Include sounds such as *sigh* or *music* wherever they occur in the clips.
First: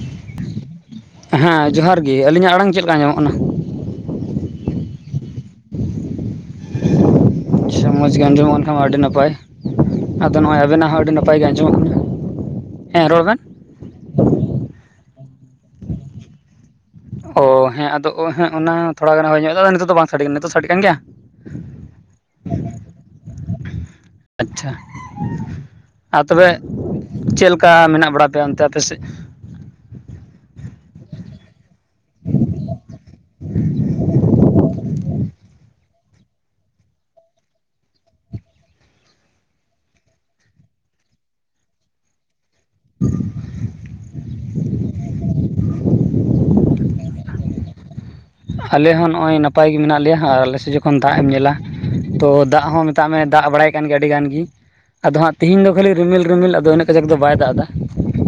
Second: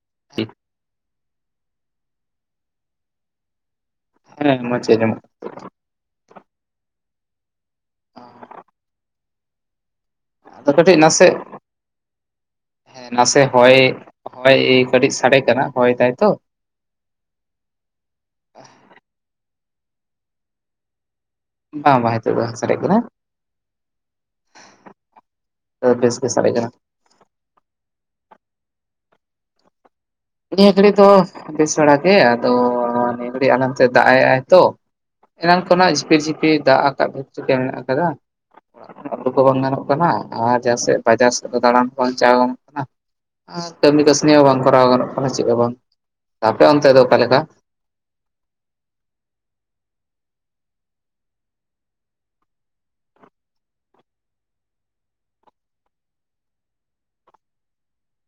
*inaudible* ᱦᱮᱸ ᱡᱚᱦᱟᱨ ᱜᱮ ᱟᱹᱞᱤᱧᱟᱜ ᱟᱲᱟᱝ ᱪᱮᱫ ᱞᱮᱠᱟ ᱟᱡᱚᱢᱚᱜ ᱠᱟᱱᱟ? ᱦᱮᱸ ᱢᱡᱽᱮ ᱟᱡᱚᱢ ᱥᱮ ᱢᱚᱡᱽ ᱜᱮ ᱠᱟᱱᱟ ᱟᱸᱡᱚᱢᱱ ᱠᱷᱟᱱ ᱟᱹᱰᱤ ᱱᱟᱯᱟᱭ ᱾ ᱟᱫᱚ ᱱᱚᱜᱼᱚᱭ ᱟᱵᱮᱱᱟᱜ ᱠᱟᱹᱴᱤᱡ ᱦᱚᱸ ᱟᱹᱰᱤ ᱱᱟᱥᱮ ᱱᱟᱯᱟᱭ ᱜᱮ ᱟᱸᱡᱚᱢᱚᱜ ᱠᱟᱱᱟ, ᱦᱮᱸ ᱨᱚᱲ ᱵᱮᱱ ᱾ ᱦᱚᱭ ᱦᱚᱭ ᱠᱟᱹᱴᱤᱡ ᱥᱟᱰᱮ ᱠᱟᱱᱟ ᱦᱚᱭ ᱛᱟᱭᱛᱚ ᱾ ᱚ ᱦᱮᱸ ᱟᱫᱚ ᱦᱮ ᱚᱱᱟ ᱛᱷᱚᱲᱟ ᱜᱟᱱ ᱧᱚᱜ ᱮ ᱱᱤᱛᱚᱜ ᱫᱚ ᱵᱟᱝ ᱥᱟᱰᱮ ᱠᱟᱱᱟ ᱱᱤᱛᱚᱜ ᱫᱚ ᱥᱟᱰᱮᱜ ᱠᱟᱱ ᱜᱮᱭᱟ? ᱵᱟᱝ ᱵᱟᱝ ᱦᱤᱛᱚᱫᱚ ᱵᱟᱝ ᱥᱟᱰᱮᱜ ᱠᱟᱱᱟ ᱾ ᱟᱪᱪᱷᱟ ᱵᱮᱥ ᱟᱨ ᱜᱮ ᱛᱚᱵᱮ ᱥᱟᱰᱮᱜ ᱠᱟᱱᱟ ᱪᱮᱫ ᱞᱮᱠᱟ ᱢᱮᱱᱟᱜ ᱵᱟᱲᱟ ᱯᱮᱭᱟ ᱚᱱᱛᱮ ᱟᱯᱮ ᱥᱮᱫ? ᱱᱤᱭᱟᱹ ᱜᱷᱟᱹᱲᱤᱡ ᱫᱚ ᱵᱮᱥ ᱵᱟᱲᱟᱜ ᱜᱮ, ᱟᱫᱚ ᱱᱤᱭᱟᱹ ᱜᱷᱟᱹᱲᱤᱡ ᱟᱛᱮ ᱫᱟᱜ ᱮᱜ ᱟᱭ ᱛᱚ ᱮᱱᱟᱱ ᱠᱷᱚᱱᱟᱜ ᱡᱤᱯᱤᱲ ᱡᱷᱤᱯᱤ ᱫᱟᱜ ᱟᱠᱟᱵ ᱵᱷᱤᱛᱮ ᱢᱮᱱᱟᱜ ᱟᱠᱟᱫᱟ ᱾ *inaudible* ᱵᱟᱝ ᱜᱟᱱᱚᱜ ᱠᱟᱱᱟ ᱟᱨ ᱡᱟᱦᱟ ᱥᱮᱫ ᱵᱟᱡᱟᱨ ᱥᱮᱫ ᱫᱚ ᱫᱟᱬᱟᱱ ᱦᱚᱸ *inaudible* ᱟᱨ ᱠᱟᱹᱢᱤ ᱠᱟᱹᱥᱱᱤ ᱦᱚᱸ ᱵᱟᱝ ᱠᱚᱨᱟᱣ ᱜᱟᱱᱚᱜ ᱠᱟᱱᱟ ᱪᱮᱫ ᱦᱚᱸ ᱟᱯᱮ ᱚᱱᱛᱮ ᱫᱚ ᱚᱠᱟ ᱞᱮᱠᱟ? ᱟᱞᱮ ᱦᱚᱸ ᱱᱚᱜ-ᱚᱭ ᱱᱟᱯᱟᱭ ᱜᱮ ᱢᱮᱱᱟᱜ ᱞᱮᱭᱟ ᱟᱨ ᱟᱞᱮ ᱥᱮᱡ ᱡᱚᱠᱷᱚᱱ ᱫᱟᱜ ᱮᱢ ᱧᱮᱞᱟ ᱛᱚ ᱫᱟᱜ ᱦᱚᱸ ᱢᱮᱛᱟᱜ ᱢᱮ ᱫᱟᱜ ᱵᱟᱲᱟᱭ ᱠᱟᱱᱜᱮ ᱟᱹᱰᱤ ᱜᱟᱱ ᱜᱮ᱾ ᱟᱫᱚ ᱦᱟᱜ ᱛᱤᱦᱤᱧ ᱫᱚ ᱠᱷᱟᱹᱞᱤ ᱨᱤᱢᱤᱞ ᱨᱤᱢᱤᱞ ᱟᱫᱚ ᱤᱱᱟᱹᱜ ᱠᱟᱡᱟᱠ ᱫᱚ ᱵᱟᱭ ᱫᱟᱜ ᱫᱟ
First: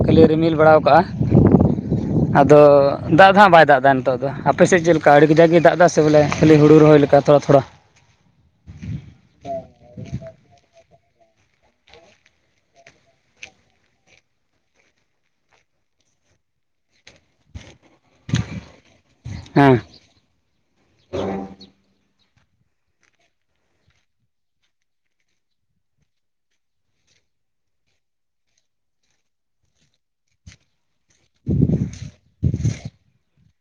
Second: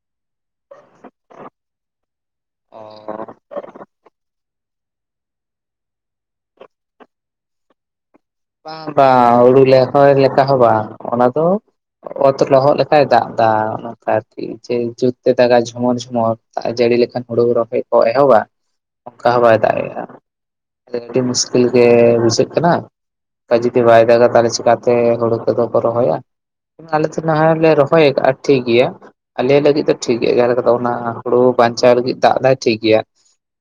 ᱠᱷᱟᱹᱞᱤ ᱨᱤᱢᱤᱞ ᱵᱟᱲᱟᱣ ᱠᱟᱜ-ᱟ ᱟᱫᱚ ᱚ ᱫᱟᱜ ᱫᱚ ᱦᱟᱜ ᱵᱟᱭ ᱫᱟᱜ ᱫᱟ ᱱᱤᱛᱚᱜ ᱫᱚ ᱟᱯᱮ ᱥᱮᱫ ᱪᱮᱫ ᱠᱟ ᱟᱹᱰᱤ ᱠᱟᱡᱟᱠ ᱜᱮ ᱫᱟᱜ ᱫᱟ ᱥᱮ ᱵᱚᱞᱮ ᱠᱷᱟᱹᱞᱤ ᱦᱩᱲᱩ ᱨᱚᱦᱚᱭ ᱞᱮᱠᱟ ᱛᱷᱚᱲᱟ ᱛᱷᱚᱲᱟ ᱵᱟᱝ ᱵᱟᱝ ᱦᱩᱲᱩ ᱞᱮ ᱞᱚᱦᱚᱭ ᱞᱮᱠᱟ ᱦᱚᱸ ᱵᱟᱝ ᱚᱱᱟ ᱫᱚ ᱚᱛ ᱞᱚᱦᱚᱫ ᱞᱮᱠᱟᱭ ᱫᱟᱜ ᱫᱟ ᱚᱱᱠᱟ ᱟᱨᱠᱤ ᱡᱮ ᱡᱩᱛ ᱛᱮ ᱫᱟᱜ-ᱟ᱾ ᱡᱷᱚᱢᱚᱨ ᱡᱷᱚᱢᱚᱨ ᱫᱟᱜ ᱡᱟᱹᱲᱤ ᱞᱮᱠᱷᱟᱱ ᱦᱩᱲᱩ ᱨᱚᱦᱚᱭ ᱠᱚ ᱮᱦᱚᱵᱟ ᱚᱱᱠᱟ ᱦᱚᱸ ᱵᱟᱭ ᱫᱟᱜ ᱦᱮᱸ ᱮᱜ-ᱟ᱾ ᱛᱟᱞᱮ ᱟᱹᱰᱤ ᱢᱩᱥᱠᱤᱞ ᱜᱮ ᱵᱩᱡᱷᱟᱹᱜ ᱠᱟᱱᱟ ᱚᱱᱠᱟ ᱡᱩᱫᱤ ᱵᱟᱭ ᱫᱟᱜ-ᱟ᱾ ᱛᱟᱦᱚᱞᱮ ᱪᱮᱠᱟᱛᱮ ᱦᱩᱲᱩ ᱠᱚᱫᱚ ᱠᱚ ᱨᱚᱦᱚᱭᱟ ᱟᱞᱮ ᱫᱚ ᱱᱟᱦᱟᱜ ᱞᱮ ᱨᱚᱦᱚᱭ ᱟᱠᱟᱜ-ᱟ᱾ ᱴᱷᱤᱠ ᱜᱮᱭᱟ ᱟᱞᱮ ᱞᱟᱹᱜᱤᱫ ᱫᱚ ᱴᱷᱤᱠ ᱜᱮᱭᱟ ᱚᱱᱟ ᱦᱩᱲᱩ ᱵᱟᱧᱪᱟᱣ ᱞᱟᱹᱜᱤᱫ ᱫᱟᱜ ᱫᱟᱭ ᱴᱷᱤᱠ ᱜᱮᱭᱟ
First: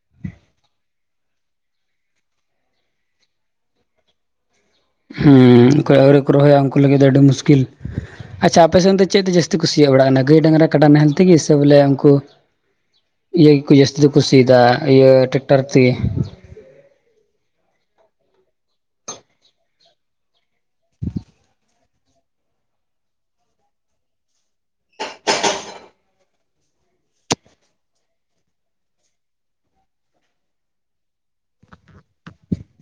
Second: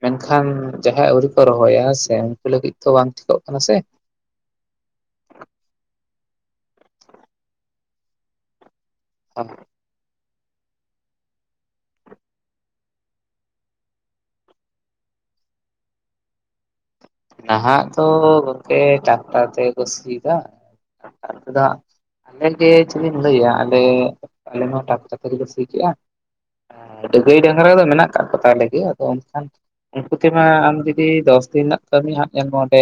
ᱢᱮᱱᱠᱷᱟᱱ ᱡᱟᱦᱟᱭ ᱟᱹᱣᱨᱤ ᱠᱚ ᱨᱚᱦᱚᱭᱟ ᱦᱮᱸ ᱥᱮ ᱩᱱᱠᱩ ᱞᱟᱹᱜᱤᱫ ᱛᱚ ᱵᱟᱝ ᱴᱷᱤᱠᱚᱜ ᱠᱟᱱᱟ ᱥᱮ ᱦᱮᱸ ᱚᱠᱚᱭ ᱟᱹᱣᱨᱤ ᱠᱚ ᱨᱚᱦᱚᱭᱟ ᱩᱱᱠᱩ ᱞᱟᱹᱜᱤᱫ ᱫᱚ ᱟᱹᱰᱤ ᱢᱩᱥᱠᱤᱞ ᱟᱪᱪᱷᱟ ᱟᱯᱮ ᱥᱮᱱ ᱫᱚ ᱪᱮᱫ ᱛᱮ ᱟᱨ ᱡᱟᱥᱛᱤ ᱠᱚ ᱥᱤ ᱪᱮᱫ ᱚᱲᱟᱜ ᱨᱮᱱᱟᱜ ᱜᱟᱹᱭ ᱰᱟᱝᱨᱟ ᱠᱟᱰᱟ ᱱᱟᱦᱮᱞ ᱛᱮᱜᱮ ᱥᱮ ᱵᱚᱞᱮ ᱩᱱᱠᱩ ᱤᱭᱟᱹ ᱜᱮᱠᱚ ᱡᱟᱹᱥᱛᱤ ᱫᱚᱠᱚ ᱥᱤᱭ ᱫᱟ ᱤᱭᱟᱹ ᱴᱮᱠᱴᱟᱨ ᱛᱮᱜᱮ ᱱᱟᱦᱟᱜ ᱫᱚ ᱜᱚᱝᱠᱮ ᱴᱟᱠᱴᱟᱨ ᱛᱮᱜᱮ ᱠᱚ ᱥᱤ ᱫᱟ ᱴᱟᱠᱴᱟᱨ ᱛᱮᱫᱚ ᱦᱟᱜ ᱟᱞᱮ ᱜᱮ ᱪᱮᱫᱤᱧ ᱞᱟᱹᱭᱟ ᱟᱞᱮ ᱟᱞᱮ ᱦᱚᱸ ᱴᱟᱠᱴᱟᱨ ᱛᱮᱜᱮ ᱞᱮ ᱥᱤ ᱠᱮᱜ-ᱟ᱾ ᱟᱫᱚ ᱜᱟᱹᱭ ᱰᱟᱝᱜᱽᱨᱟ ᱫᱚ ᱢᱮᱱᱟᱜ ᱠᱟᱫ ᱠᱚᱛᱟᱞᱮᱭᱟ ᱟᱫᱚ ᱮᱱᱠᱷᱟᱱ ᱩᱱᱠᱩ ᱛᱮᱢᱟ ᱟᱢ ᱡᱩᱫᱤ ᱫᱚᱥ ᱫᱤᱱ ᱨᱮᱱᱟᱜ ᱠᱟᱹᱢᱤ ᱦᱟᱜ ᱧᱮᱞ ᱢᱮ ᱚᱸᱰᱮ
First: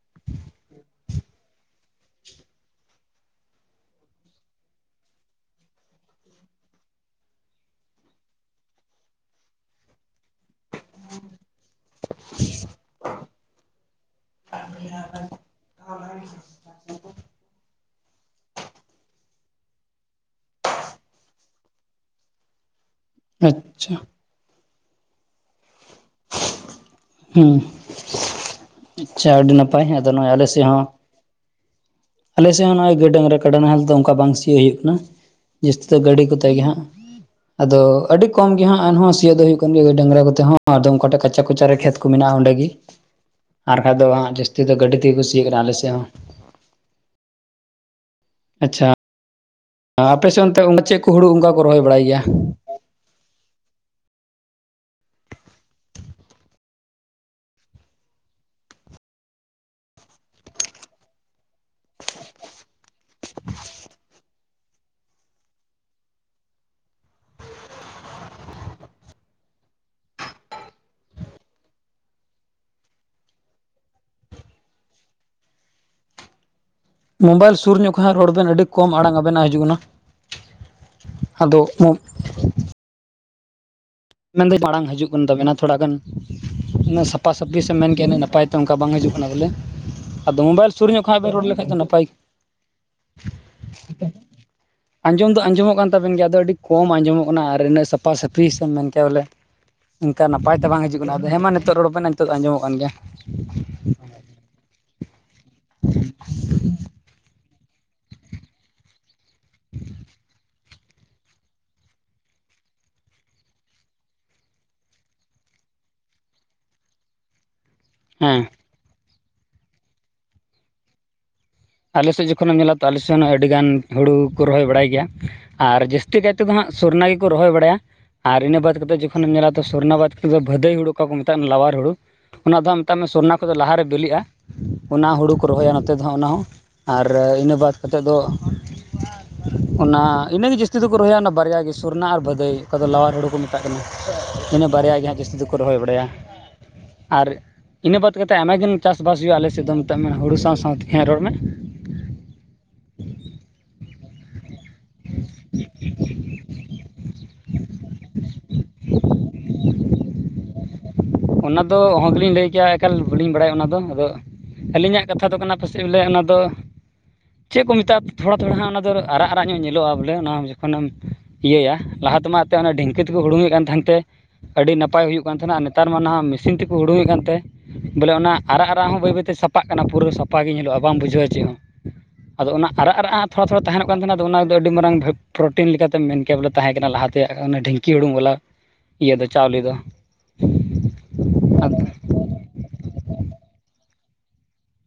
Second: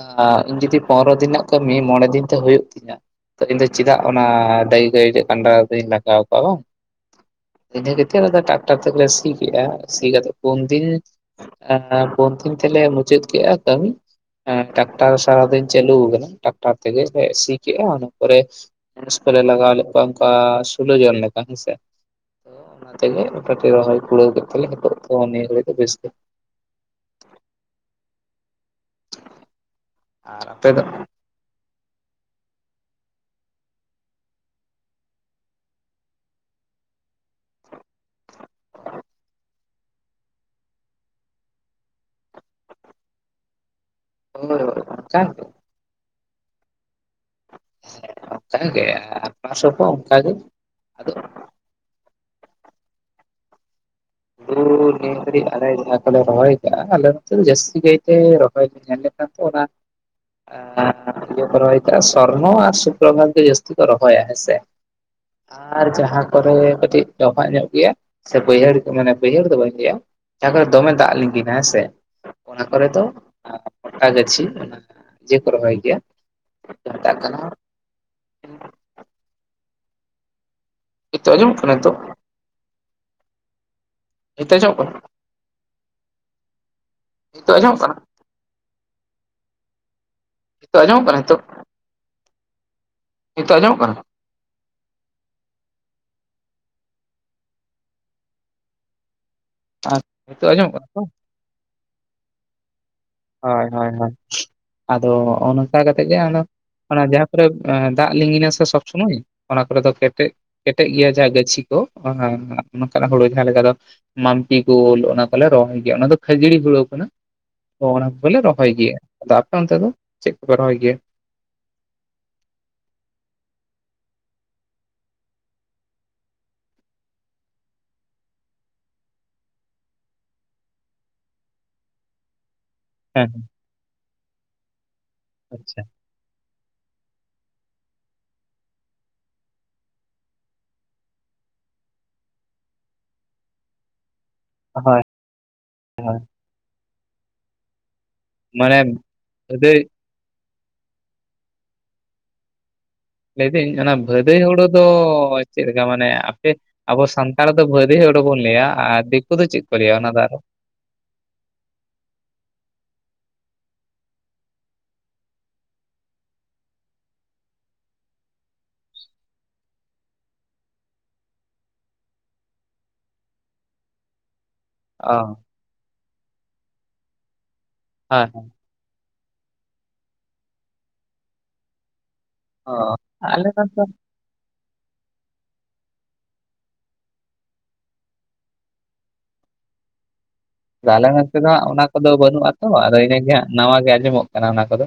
ᱟ ᱤᱧ ᱡᱩᱫᱤ ᱯᱚᱱᱫᱨᱚ ᱫᱤᱱ ᱨᱮᱱᱟᱜ ᱠᱟᱹᱢᱤ ᱢᱚᱬᱮ ᱫᱤᱱ ᱛᱮ ᱦᱩᱭᱩᱜ ᱛᱤᱧᱟᱹ ᱤᱧ ᱫᱚ ᱪᱮᱫᱟᱜ ᱚᱱᱟ ᱫᱟᱹᱭ ᱜᱟᱹᱭ ᱠᱟᱸᱰᱟ ᱫᱚᱧ ᱞᱟᱜᱟᱣ ᱠᱚᱣᱟ ᱦᱳ ᱤᱱᱟᱹ ᱠᱟᱛᱮᱫ ᱟᱫᱚ ᱴᱟᱠᱴᱟᱨ ᱛᱮᱞᱮ ᱥᱤ ᱠᱮᱜ-ᱟ᱾ ᱥᱤ ᱠᱟᱛᱮᱫ ᱯᱩᱱ ᱫᱤᱱ ᱟᱨ ᱯᱩᱱ ᱫᱤᱱ ᱛᱮᱞᱮ ᱢᱩᱪᱟᱹᱫ ᱠᱮᱫ-ᱟ᱾ ᱠᱟᱹᱢᱤ ᱮ ᱴᱟᱠᱴᱟᱨ ᱥᱟᱨᱟᱫᱤᱱ ᱪᱟᱞᱩ ᱟᱠᱟᱱᱟ ᱴᱟᱠᱴᱟᱨ ᱛᱮᱜᱮ ᱞᱮ ᱥᱤ ᱠᱮᱜ-ᱟ᱾ ᱚᱱᱟ ᱯᱚᱨᱮ ᱢᱩᱱᱤᱥ ᱠᱚᱞᱮ ᱞᱟᱜᱟᱣ ᱞᱮᱫ ᱠᱚᱣᱟ ᱚᱱᱠᱟ ᱥᱩᱞᱩ ᱡᱚᱱ ᱞᱮᱠᱟ ᱦᱮᱸ ᱥᱮ ᱛᱚ ᱚᱱᱟ ᱛᱮᱜᱮ ᱠᱟᱹᱴᱤᱡ ᱟᱪᱪᱷᱟ ᱨᱚᱦᱚᱭ ᱠᱩᱲᱟᱣ ᱠᱮᱫ ᱛᱮᱞᱮ ᱱᱤᱛᱚᱜ ᱫᱚ ᱱᱤᱭᱟᱹ ᱦᱟᱹᱞᱤ ᱫᱚ ᱵᱮᱥ ᱜᱮ ᱦᱩ ᱟᱪᱪᱷᱟ ᱟᱹᱰᱤ ᱱᱟᱯᱟᱭ ᱟᱫᱚ ᱱᱚᱜ-ᱚᱭ ᱟᱞᱮ ᱟᱨ ᱥᱮᱫ ᱟᱯᱮ ᱫᱚ? ᱦᱚᱸ ᱟᱞᱮ ᱥᱮᱫ ᱦᱚ ᱱᱚᱜ-ᱚᱭ ᱜᱟᱹᱭ ᱰᱟᱝᱨᱟ ᱠᱟᱰᱟ ᱱᱟᱦᱮᱞ ᱫᱚ ᱚᱱᱠᱟ ᱵᱟᱝ ᱥᱤ ᱦᱩᱭᱩᱜ ᱠᱟᱱᱟ ᱡᱟᱹᱥᱛᱤ ᱫᱚ ᱜᱟᱹᱰᱤ ᱠᱚᱛᱮ ᱜᱮ ᱦᱟᱜ ᱟᱫᱚ ᱟᱹᱰᱤ ᱠᱚᱢ ᱜᱮ ᱦᱟᱜ ᱮᱱᱦᱚᱸ ᱥᱤᱭᱳ ᱫᱚ ᱦᱩᱭᱩᱜ ᱠᱟᱱ ᱜᱮᱭᱟ ᱜᱟᱹᱭ ᱰᱟᱝᱨᱟ ᱠᱚᱛᱮ ᱦᱚ ᱟᱫᱚᱢ ᱚᱠᱟᱴᱷᱮᱱ ᱠᱟᱪᱟ ᱠᱚᱪᱟᱨᱮ ᱠᱷᱮᱛ ᱠᱚ ᱢᱮᱱᱟᱜ-ᱟ᱾ ᱚᱸᱰᱮ ᱜᱮ ᱟᱨ ᱵᱟᱠᱷᱟᱡ ᱫᱚ ᱦᱟᱜ ᱦᱳᱭ ᱡᱟᱹᱥᱛᱤ ᱫᱚ ᱦᱳᱭ ᱜᱟᱹᱰᱤ ᱛᱮᱜᱮ ᱠᱩ ᱚᱱᱠᱟᱜᱮ ᱥᱤᱭᱮᱫ ᱠᱟᱱᱟ ᱟᱞᱮ ᱥᱮᱫ ᱦᱚᱸ ᱟᱪᱪᱷᱟ *unintelligible* ᱟᱯᱮ ᱥᱮᱫ ᱚᱱᱛᱮ ᱪᱮᱫ ᱠᱚ ᱟᱫᱚ ᱦᱩᱲᱩ ᱚᱱᱠᱟ ᱠᱚ ᱨᱚᱦᱚᱭ ᱵᱟᱲᱟᱭ ᱜᱮᱭᱟ ᱦᱩᱲᱩ ᱱᱤᱭᱟᱹ ᱜᱷᱟᱹᱲᱤᱡ ᱟᱞᱮ ᱡᱟᱦᱟ ᱠᱚᱞᱮ ᱨᱚᱦᱚᱭ ᱟᱠᱟᱜ-ᱟ᱾ ᱟᱞᱮ ᱱᱚᱛᱮ ᱡᱟᱹᱥᱛᱤ ᱠᱟᱭᱛᱮ ᱨᱚᱦᱚᱭ ᱵᱮᱱ ᱧᱮᱞ ᱞᱮᱠᱷᱟᱱ ᱫᱚ ᱚᱱᱟ *unintelligible* ᱤᱭᱟᱹ ᱠᱚ ᱨᱚᱦᱚᱭ ᱠᱟᱜ-ᱟ᱾ᱥᱚᱨᱱᱚ ᱟᱨ ᱥᱩᱠᱚ ᱜᱚᱝᱠᱮ ᱡᱟᱹᱥᱛᱤ ᱠᱚ ᱨᱚᱦᱚᱭᱟ ᱦᱮᱸᱥᱮ ᱟᱨ ᱡᱟᱦᱟ ᱠᱚᱨᱮ ᱠᱟᱹᱴᱤᱡ ᱰᱚᱵᱟᱜ ᱧᱚᱜ ᱜᱮᱭᱟ ᱥᱮ ᱵᱟᱹᱭᱦᱟᱹᱲ ᱢᱟᱱᱮ ᱵᱟᱹᱭᱦᱟᱹᱲ ᱫᱚ ᱵᱟᱹᱧ ᱞᱟᱹᱭᱟ ᱡᱟᱦᱟ ᱠᱚ ᱨᱮ ᱫᱚ ᱫᱚᱢᱮ ᱫᱟᱜ ᱞᱤᱸᱜᱤᱱᱟ ᱦᱮᱸ ᱥᱮ ᱚᱱᱟ ᱠᱚᱨᱮ ᱫᱚ ᱯᱟᱴᱟ ᱜᱟᱹᱪᱷᱤ ᱚᱱᱟ ᱤᱭᱟᱹ ᱠᱚ ᱨᱚᱦᱚᱭ ᱜᱮᱭᱟ ᱡᱟᱦᱟᱸ ᱢᱮᱛᱟᱜ ᱠᱟᱱᱟ ᱢᱳᱵᱟᱭᱤᱞ ᱥᱩᱨ ᱧᱚᱜ ᱠᱷᱚᱡ ᱦᱟᱜ ᱨᱚᱲ ᱵᱮᱱ ᱟᱹᱰᱤ ᱠᱚᱢ ᱟᱲᱟᱝ ᱟᱵᱮᱱᱟᱜ ᱦᱤᱡᱩᱜ ᱠᱟᱱᱟ ᱱᱤᱛᱚᱜ ᱟᱸᱡᱚᱢᱚᱜ ᱟᱫᱚ ᱠᱟᱱᱟ ᱱᱤᱛᱚᱜ ᱱᱤᱛᱚᱜ ᱢᱮᱱᱫᱟᱹᱧ ᱟᱸᱡᱚᱢᱚᱜ ᱢᱟᱲᱟᱝ ᱠᱟᱱᱟ ᱦᱤᱡᱩᱜ ᱠᱟᱱ ᱛᱟᱵᱮᱱᱟ ᱛᱷᱚᱲᱟ ᱜᱟᱱ ᱩᱱᱟᱹᱜ ᱥᱟᱯᱷᱟ ᱱᱤᱛᱚᱜ ᱥᱟᱹᱯᱷᱤ ᱥᱮ ᱟᱸᱡᱚᱢᱚᱜ ᱢᱮᱱᱮ ᱠᱟᱱᱟ ᱠᱮᱭᱟ ᱤᱱᱟᱹᱜ ᱱᱟᱯᱟᱭ ᱛᱚ ᱚᱱᱠᱟ ᱵᱟᱝ ᱦᱤᱡᱩᱜ ᱠᱟᱱᱟ ᱵᱚᱞᱮ ᱟᱫᱚ ᱢᱳᱵᱟᱭᱤᱞ ᱱᱤᱛᱚᱜ ᱥᱩᱨ ᱧᱚᱜ ᱟᱸᱡᱚᱢᱚᱜ ᱠᱷᱚᱡ ᱠᱟᱱᱟ ᱦᱟᱜ ᱵᱮᱱ ᱱᱤᱛᱚᱜ ᱨᱚᱲ ᱞᱮᱠᱷᱟᱡ ᱫᱚ ᱱᱟᱯᱟᱭ ᱱᱤᱛᱚᱜ ᱟᱸᱡᱚᱢᱚᱜ *unintelligible* ᱟᱸᱡᱚᱢ ᱫᱚ ᱟᱸᱡᱚᱢᱚᱜ ᱠᱟᱱ ᱛᱟᱵᱮᱱ ᱜᱮᱭᱟ ᱟᱫᱚ ᱟᱹᱰᱤ ᱠᱚᱢ ᱟᱸᱡᱚᱢᱚᱜ ᱠᱟᱱᱟ ᱟᱨ ᱤᱱᱟᱹᱜ ᱥᱟᱯᱷᱟ ᱥᱟᱹᱯᱷᱤ ᱥᱮ ᱢᱮᱱ ᱠᱮ ᱵᱚᱞᱮ ᱚᱱᱠᱟ ᱠᱟᱱᱟ ᱱᱤᱛᱚᱜ ᱱᱟᱯᱟᱭ ᱛᱮ ᱟᱸᱡᱚᱢᱚᱜ ᱵᱟᱝ ᱦᱤᱡᱩᱜ ᱛᱚ ᱠᱟᱱᱟ ᱟᱫᱚ ᱦᱮᱸ ᱢᱟ ᱱᱤᱛᱚᱜ ᱨᱚᱲ ᱵᱮᱱ ᱱᱤᱛᱚᱜ ᱫᱚ ᱟᱸᱡᱚᱢᱚᱜ ᱠᱟᱱ ᱜᱮᱭᱟ ᱦᱳᱭ ᱦᱳᱭ ᱦᱳᱭ ᱟᱫᱚ ᱚᱱᱠᱟ ᱠᱟᱛᱮ ᱜᱮ ᱚᱱᱟ ᱡᱟᱦᱟᱸ ᱫᱟᱜ ᱞᱤᱸᱜᱤᱱᱟᱥᱮ ᱥᱚᱵᱽ ᱥᱚᱢᱚᱭ ᱚᱱᱟ ᱠᱚᱨᱮ ᱫᱚ ᱠᱮᱴᱮᱡ ᱠᱮᱴᱮᱡ ᱜᱮᱭᱟ ᱡᱟᱦᱟᱸ ᱜᱟᱹᱪᱷᱤ ᱠᱚ ᱱᱚᱝᱠᱟᱱᱟᱜ ᱦᱩᱲᱩ ᱡᱟᱦᱟᱸ ᱞᱮᱠᱟ ᱫᱚ ᱢᱟᱞᱴᱤ ᱜᱳᱞ ᱚᱱᱟ ᱠᱚᱞᱮ ᱨᱚᱦᱚᱭ ᱜᱮᱭᱟ ᱚᱱᱟ ᱫᱚ ᱠᱷᱟᱹᱡᱟᱹᱲᱤ ᱦᱩᱲᱩ ᱠᱟᱱᱟ ᱚᱱᱟ ᱠᱚᱞᱮ ᱦᱮᱸ ᱨᱚᱦᱚᱭ ᱜᱮᱭᱟ ᱟᱫᱚ ᱟᱯᱮ ᱚᱱᱛᱮ ᱫᱚ ᱪᱮᱫ ᱠᱚᱯᱮ ᱨᱚᱦᱚᱭ ᱜᱮᱭᱟ ᱟᱞᱮ ᱥᱮᱫ ᱡᱚᱠᱷᱚᱱᱮᱢ ᱧᱮᱞᱟ ᱛᱚ ᱟᱞᱮ ᱥᱮᱫ ᱦᱚᱸ ᱟᱹᱰᱤᱜᱟᱱ ᱦᱩᱲᱩ ᱠᱚ ᱨᱚᱦᱚᱭ ᱵᱟᱲᱟᱭ ᱜᱮᱭᱟ ᱟᱨ ᱡᱟᱹᱥᱛᱤ ᱠᱟᱭ ᱛᱮᱫᱚ ᱦᱟᱸᱜ ᱥᱚᱨᱳᱱᱟ ᱜᱮᱠᱚ ᱨᱚᱦᱚᱭ ᱵᱟᱲᱟᱭᱟ᱾ ᱟᱨ ᱤᱱᱟᱹ ᱵᱟᱫᱽ ᱠᱟᱛᱮᱫ ᱡᱚᱠᱷᱚᱱᱮᱢ ᱧᱮᱞᱟ ᱥᱚᱨᱱᱟ ᱵᱟᱫ ᱠᱟᱛᱮᱫ ᱵᱷᱟᱹᱫᱟᱹᱭ ᱦᱩᱲᱩ ᱚᱠᱟ ᱠᱚ ᱢᱮᱛᱟᱜᱼᱟ, ᱞᱟᱣᱟᱨ ᱦᱩᱲᱩ᱾ ᱚᱱᱟ ᱫᱚ ᱦᱟᱸᱜ ᱢᱮᱛᱟᱜ ᱢᱮ ᱦᱮᱸ ᱥᱚᱨᱳᱱᱟ ᱠᱚᱫᱚ ᱞᱟᱦᱟᱨᱮ ᱵᱤᱞᱤᱜᱼᱟ ᱚᱱᱟ ᱦᱩᱲᱩ ᱠᱚ ᱨᱚᱦᱚᱭᱟ ᱟᱪᱪᱷᱟ ᱱᱚᱛᱮ ᱫᱚ ᱦᱟᱸᱜ ᱚᱱᱟ ᱦᱚᱸ ᱟᱨ ᱤᱱᱟᱹ ᱵᱟᱫ ᱠᱟᱛᱮᱫ ᱫᱚ᱾ ᱚᱱᱟ ᱤᱱᱟᱹᱜ ᱜᱮ ᱡᱟᱹᱥᱛᱤ ᱫᱚᱠᱚ ᱨᱚᱦᱚᱭᱟ ᱚᱱᱟ ᱵᱟᱨᱭᱟ ᱜᱮ ᱥᱚᱨᱩᱱᱟ ᱟᱨ ᱵᱟᱹᱫᱟᱹᱭ ᱚᱠᱟ ᱫᱚ ᱞᱟᱣᱟᱨ ᱦᱩᱲᱩ ᱠᱚ ᱢᱮᱛᱟᱜᱼᱟ ᱛᱟᱜ ᱠᱟᱱᱟ ᱤᱱᱟᱹ ᱵᱟᱨᱭᱟ ᱦᱳᱭ ᱜᱮ ᱦᱟᱸᱜ ᱡᱟᱹᱥᱛᱤ ᱫᱚᱠᱚ ᱨᱚᱦᱚᱭ ᱵᱟᱲᱟᱭᱟ ᱟᱨ ᱤᱱᱟᱹ ᱵᱟᱫ ᱠᱟᱛᱮᱫ ᱟᱭᱢᱟ ᱜᱟᱱ ᱢᱟᱱᱮ ᱪᱟᱥᱵᱟᱥ ᱦᱩᱭᱩᱜᱼᱟ ᱟᱞᱮᱥᱮᱫ ᱫᱚ ᱵᱷᱟᱹᱫᱟᱹᱭ ᱢᱮᱛᱟᱜ ᱢᱮ ᱦᱩᱲᱩ ᱥᱟᱶᱛᱮ ᱦᱮᱸ ᱨᱚᱲ ᱢᱮ ᱞᱟᱹᱭᱫᱟᱹᱧ ᱚᱱᱟ ᱵᱷᱟᱹᱫᱟᱹᱭ ᱦᱩᱲᱩ ᱫᱚ ᱪᱮᱫ ᱞᱮᱠᱟ ᱢᱟᱱᱮ ᱟᱯᱮ ᱟᱵᱚ ᱥᱟᱱᱛᱟᱲ ᱫᱚ ᱵᱷᱟᱹᱫᱤ ᱦᱩᱲᱩ ᱵᱚᱱ ᱞᱟᱹᱭᱟ ᱟᱨ ᱫᱤᱠᱩ ᱫᱚ ᱪᱮᱫ ᱠᱚ ᱞᱟᱹᱭᱟ ᱚᱱᱟ ᱫᱚ ᱟᱨᱚ ᱚᱱᱟ ᱫᱚ ᱚᱦᱚᱜᱮᱞᱤᱧ ᱞᱟᱹᱭ ᱠᱮᱭᱟ ᱮᱠᱟᱞ ᱵᱟᱞᱤᱧ ᱵᱟᱲᱟᱭᱟ ᱚᱱᱟᱫᱚ ᱟᱫᱚ᱾ ᱟᱹᱞᱤᱧᱟᱜ ᱠᱟᱛᱷᱟ ᱫᱚ ᱠᱟᱱᱟ ᱯᱟᱥᱮᱡ ᱵᱚᱞᱮ ᱚᱱᱟ ᱫᱚ ᱪᱮᱫ ᱠᱚ ᱢᱮᱛᱟᱜᱼᱟ ᱛᱷᱚᱲᱟ ᱛᱷᱚᱲᱟ ᱦᱟᱸᱜ ᱚᱱᱟ ᱫᱚ ᱟᱨᱟᱜ ᱟᱨᱟᱜ ᱧᱚᱜ ᱧᱮᱞᱚᱜᱼᱟ ᱵᱚᱞᱮ ᱚᱱᱟ ᱡᱚᱠᱷᱚᱱᱮᱢ ᱤᱭᱟᱹᱭᱟ ᱞᱟᱦᱟ ᱛᱮᱢᱟ ᱮᱛᱮᱫ ᱚᱱᱟ ᱰᱷᱤᱝᱠᱤ ᱛᱮᱠᱚ ᱦᱩᱲᱩᱝ ᱮᱮᱫ ᱠᱟᱱ ᱛᱟᱦᱮᱸᱱ ᱛᱮ ᱟᱹᱰᱤ ᱱᱟᱯᱟᱭ ᱚ ᱦᱩᱭᱩᱜ ᱠᱟᱱ ᱛᱟᱦᱮᱱᱟ ᱟᱨ ᱱᱮᱛᱟᱨ ᱢᱟ ᱱᱟᱦᱟᱜ ᱢᱮᱥᱤᱱ ᱛᱮᱠᱚ ᱦᱩᱲᱩᱮᱫ ᱠᱟᱱᱛᱮ ᱵᱚᱞᱮ ᱦᱳᱭ ᱚᱱᱟ ᱟᱨᱟᱜ ᱫᱟᱜ ᱦᱚᱸ ᱵᱟᱹᱭ ᱵᱟᱹᱭᱛᱮ ᱥᱟᱯᱟᱜ ᱠᱟᱱᱟ ᱯᱩᱨᱟᱹ ᱥᱟᱯᱷᱟᱜ ᱜᱮ ᱧᱮᱞᱚᱜᱼᱟ ᱵᱟ ᱵᱩᱡᱷᱟᱹᱜᱼᱟ ᱪᱮᱫ ᱦᱚᱸ ᱟᱫᱚ ᱚᱱᱟ ᱚ ᱟᱨᱟᱜ ᱟᱨᱟᱜ ᱦᱚᱸ ᱛᱷᱚᱲᱟ ᱟᱞᱮ ᱛᱷᱚᱲᱟ ᱱᱚᱛᱮ ᱛᱟᱦᱮᱱᱚᱜ ᱠᱟᱱ ᱛᱟᱦᱮᱱᱟ, ᱟᱫᱚ ᱚᱱᱟᱫᱚ ᱟᱹᱰᱤ ᱢᱟᱨᱟᱝ ᱯᱨᱚᱴᱤᱱ ᱞᱮᱠᱟᱛᱮ ᱢᱮᱱᱠᱮ ᱵᱚᱞᱮ ᱛᱟᱦᱮᱸ ᱠᱟᱱᱟ ᱞᱟᱦᱟᱛᱮ ᱰᱷᱤᱝᱠᱤ ᱦᱩᱲᱩ ᱵᱟᱞᱟ᱾ ᱤᱭᱟᱹ ᱫᱚ ᱪᱟᱣᱞᱮ ᱫᱚ ᱟ ᱟᱞᱮ ᱢᱮᱱᱛᱮᱫ ᱫᱚ ᱦᱟᱸᱜ ᱟᱫᱚ ᱚᱱᱟ ᱠᱚᱫᱚ ᱵᱟᱹᱱᱩᱜᱼᱟᱛᱚ ᱟᱫᱚ ᱤᱱᱟᱹᱜ ᱜᱮ ᱦᱟᱸᱜ ᱱᱟᱣᱟ ᱜᱮ ᱟᱸᱡᱚᱢᱚᱜ ᱠᱟᱱᱟ ᱚᱱᱟ ᱠᱚᱫᱚ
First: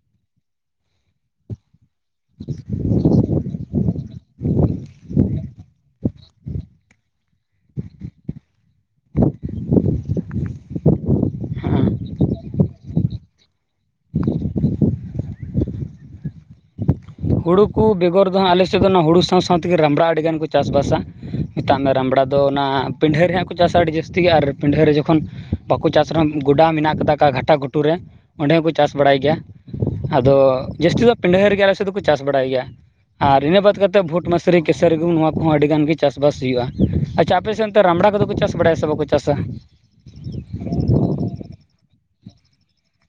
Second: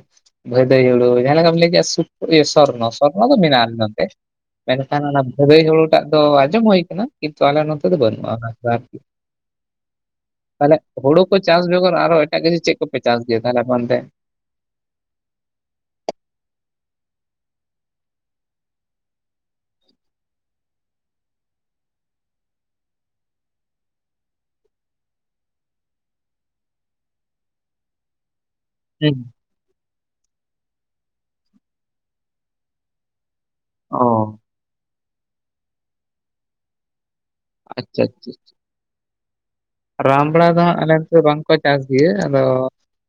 ᱵᱷᱟᱹᱭᱫᱟᱹᱭ ᱦᱳᱲᱩ ᱡᱟᱦᱟᱸ ᱞᱮᱠᱟᱢ ᱞᱟᱹᱭ ᱠᱮᱫᱮᱜᱭᱟ ᱥᱩᱠ ᱤᱭᱟᱹ ᱥᱟᱨᱱᱟ ᱫᱚ ᱢᱮᱱᱟᱜ ᱟ ᱱᱚᱛᱮ ᱢᱮᱱᱠᱷᱟᱱ ᱚᱱᱟ ᱵᱷᱟᱫᱟᱭ ᱦᱩᱲᱩ ᱮᱴᱟᱜ ᱫᱚ ᱟᱸᱡᱚᱢ ᱦᱩᱭ ᱟᱠᱟᱱᱟ ᱠᱤᱱᱛᱩ ᱟᱞᱮ ᱱᱚᱛᱮ ᱫᱚ ᱵᱟᱹᱱᱩᱜᱼᱟ ᱚᱱᱟ ᱟᱨᱠᱤ᱾ ᱛᱟᱦᱚᱞᱮ ᱦᱩᱲᱩ ᱠᱚ ᱪᱟᱥ ᱦᱮᱸ ᱵᱮᱜᱚᱨ ᱟᱨᱚ ᱮᱴᱟᱜ ᱠᱤᱪᱷᱤ ᱪᱮᱫ ᱠᱚᱯᱮ ᱪᱟᱥ ᱜᱮᱭᱟ ᱛᱟᱦᱞᱮ ᱚᱱᱛᱮ? ᱦᱩᱲᱩ ᱠᱚ ᱵᱮᱜᱚᱨ ᱫᱚ ᱦᱟᱸᱜ ᱟᱞᱮ ᱥᱮᱫ ᱫᱚ ᱚᱱᱟ ᱦᱩᱲᱩ ᱥᱟᱶ ᱥᱟᱶ ᱛᱮᱜᱮ ᱨᱟᱢᱲᱟ ᱟᱹᱰᱤᱜᱟᱱ ᱠᱚ ᱪᱟᱥᱵᱟᱥᱟ᱾ ᱢᱮᱛᱟᱜ ᱢᱮ ᱨᱟᱢᱲᱟ ᱫᱚ ᱚᱱᱟ ᱯᱤᱰᱷᱟᱹ ᱨᱮᱭᱟᱜ ᱦᱟᱸᱜ ᱠᱚ ᱪᱟᱥᱟ ᱟᱹᱰᱤ ᱡᱟᱹᱥᱛᱤ ᱜᱮ ᱟᱨ ᱯᱤᱰᱷᱟᱹ ᱨᱮ ᱡᱚᱠᱷᱚᱱ ᱵᱟᱠᱚ ᱪᱟᱥ ᱨᱮᱚᱸ ᱜᱚᱰᱟ ᱢᱮᱱᱟᱜ ᱟᱠᱟᱫᱟ ᱟᱠᱟ ᱜᱷᱟᱴᱟ ᱜᱷᱩᱩᱨ ᱨᱮ ᱚᱸᱰᱮ ᱠᱚ ᱪᱟᱥ ᱵᱟᱲᱟᱭ ᱜᱮᱭᱟ ᱟᱫᱚ ᱡᱟᱹᱥᱛᱤ ᱫᱚ ᱯᱤᱰᱟᱹ ᱨᱮᱜᱮ ᱟᱞᱮ ᱥᱮᱫ ᱫᱚᱠᱚ ᱪᱟᱥ ᱵᱟᱲᱟᱭ ᱜᱮᱭᱟ᱾ ᱟᱨ ᱤᱱᱟᱹ ᱵᱟᱫ ᱠᱟᱛᱮᱫ ᱵᱷᱩᱴ ᱚ ᱢᱟᱥᱨᱤ ᱠᱮᱥᱟᱨᱤ ᱱᱚᱣᱟ ᱠᱚᱦᱚᱸ ᱟᱹᱰᱤ ᱜᱟᱱ ᱜᱮ ᱪᱟᱥᱵᱟᱥ ᱦᱩᱭᱩᱜᱼᱟ᱾ ᱪᱟ ᱟᱯᱮ ᱥᱮ ᱚᱱᱛᱮ ᱟᱪᱪᱷᱟ ᱨᱟᱢᱲᱟ ᱠᱚᱫᱚ ᱠᱚ ᱪᱟᱥ ᱵᱟᱲᱟᱭᱟ ᱥᱮ ᱵᱟᱠᱚ ᱪᱟᱥᱟ? ᱨᱟᱢᱲᱟ ᱫᱚ ᱦᱟᱸᱜ ᱟᱞᱮ ᱥᱮᱫ ᱵᱟᱝᱠᱚ ᱪᱟᱥ ᱜᱮᱭᱟ ᱟᱫᱚ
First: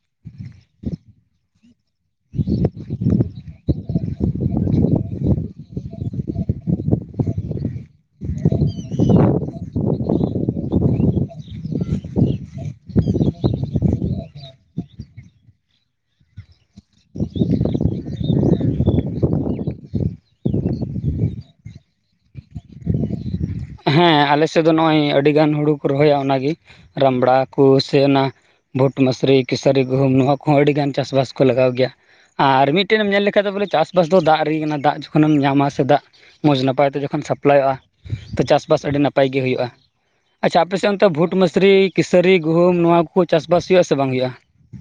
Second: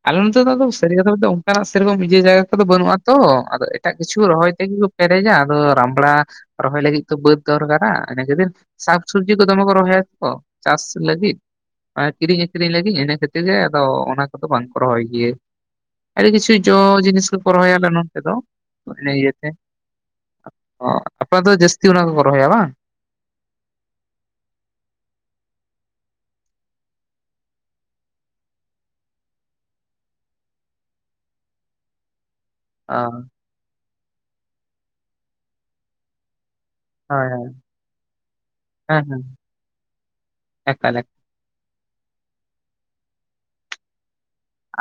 ᱟᱞᱮ ᱱᱚᱛᱮ ᱫᱚ ᱥᱟᱹᱨᱤ ᱠᱟᱛᱷᱟ ᱚᱱᱠᱟᱱᱟᱜ ᱥᱮᱨᱚᱠᱚᱢ ᱤᱭᱟᱹ ᱡᱟᱭᱜᱟ ᱠᱚᱫᱚ ᱵᱟᱹᱱᱩᱜ ᱟ ᱛᱚ ᱟᱫᱚ ᱮᱴᱟᱜ ᱠᱤᱪᱷᱩ ᱨᱚᱦᱚᱭ ᱛᱮᱜᱮ ᱯᱮᱨᱮᱡᱟ ᱟᱫᱚ ᱨᱟᱢᱲᱟ ᱨᱚᱦᱚᱭ ᱞᱟᱹᱜᱤᱫ ᱛᱚ ᱵᱟᱹᱫ ᱫᱚᱨᱠᱟᱨᱟ ᱤᱱᱟᱹ ᱠᱷᱟᱹᱛᱤᱨ ᱥᱟᱠᱥᱚᱵᱽᱡᱤ ᱠᱚ ᱫᱚᱢᱮ ᱠᱚ ᱨᱚᱦᱚᱭᱭᱟ ᱛᱚ ᱪᱟᱥ ᱞᱟᱹᱜᱤᱫ ᱠᱤᱨᱤᱧ ᱟᱠᱠᱷᱨᱤᱧ ᱞᱟᱹᱜᱤᱫ ᱤᱱᱟᱹ ᱠᱷᱟᱹᱛᱤᱨ ᱜᱮ ᱟᱫᱚ ᱚᱱᱟ ᱠᱚᱫᱚ ᱵᱟᱝᱠᱚ ᱨᱚᱦᱚᱭ ᱜᱮᱭᱟ᱾ ᱟᱹᱰᱤ ᱠᱤᱪᱷᱩ ᱡᱚ ᱡᱤᱱᱤᱥ ᱠᱚᱠᱚ ᱨᱚᱦᱚᱭᱟᱞᱮ ᱱᱚᱱᱛᱮ ᱫᱚ ᱤᱱᱟᱹ ᱤᱭᱟᱹᱛᱮ ᱟᱯᱮ ᱚᱱᱛᱮ ᱫᱚ ᱡᱟᱹᱥᱛᱤ ᱚᱱᱟ ᱠᱚ ᱨᱚᱦᱚᱭᱟ ᱵᱟᱝ ᱦᱮᱸ ᱟᱞᱮᱥᱮᱫ ᱫᱚ ᱱᱚᱜ ᱚᱭ ᱟᱹᱰᱤ ᱜᱟᱱ ᱦᱩᱲᱩ ᱠᱚ ᱨᱚᱦᱚᱭᱟ ᱚᱱᱟᱜᱮ ᱨᱟᱢᱲᱟ ᱠᱚ ᱥᱮ ᱚᱱᱟ ᱵᱷᱩᱴ, ᱢᱟᱥᱨᱤ, ᱠᱮᱥᱟᱹᱨᱤ, ᱜᱩᱦᱩᱢ ᱱᱚᱣᱟ ᱠᱚᱦᱚᱸ ᱟᱹᱰᱤ ᱜᱟᱱ ᱪᱟᱥᱵᱟᱥ ᱠᱚ ᱞᱟᱜᱟᱣ ᱜᱮᱭᱟ᱾ ᱟᱨ ᱚ ᱢᱤᱫᱴᱮᱱ ᱮᱢ ᱧᱮᱞ ᱞᱮᱠᱷᱟᱱᱡ ᱵᱚᱞᱮ ᱪᱟᱥᱵᱟᱥ ᱫᱚ ᱫᱟᱜ ᱨᱮᱜᱤ ᱠᱟᱱᱟ ᱫᱟᱜ ᱡᱚᱠᱷᱚᱱᱮᱢ ᱧᱟᱢᱟ ᱥᱮ ᱫᱟᱜ ᱢᱚᱸᱡᱽ ᱱᱟᱯᱟᱭ ᱡᱚᱠᱷᱚᱱ ᱦᱳᱭ ᱦᱳᱭ ᱥᱟᱯᱞᱟᱭᱚᱜᱼᱟ ᱛᱚ ᱪᱟᱥᱵᱟᱥ ᱟᱹᱰᱤ ᱦᱮᱸ ᱦᱮᱸ ᱱᱟᱯᱟᱭ ᱜᱮ ᱦᱩᱭᱩᱜᱼᱟ ᱟᱪᱪᱷᱟ ᱟᱯᱮᱥᱮᱫ ᱮᱠᱟᱞ ᱮᱠᱟᱞ ᱚᱱᱛᱮ ᱵᱷᱩᱴ ᱢᱟᱥᱨᱤ, ᱠᱤᱥᱟᱹᱨᱤ, ᱜᱩᱦᱩᱢ ᱱᱚᱣᱟ ᱠᱚ ᱪᱟᱥᱵᱟᱥ ᱦᱩᱭᱩᱜᱼᱟ ᱥᱮ ᱵᱟᱝ ᱦᱩᱭᱩᱜᱼᱟ?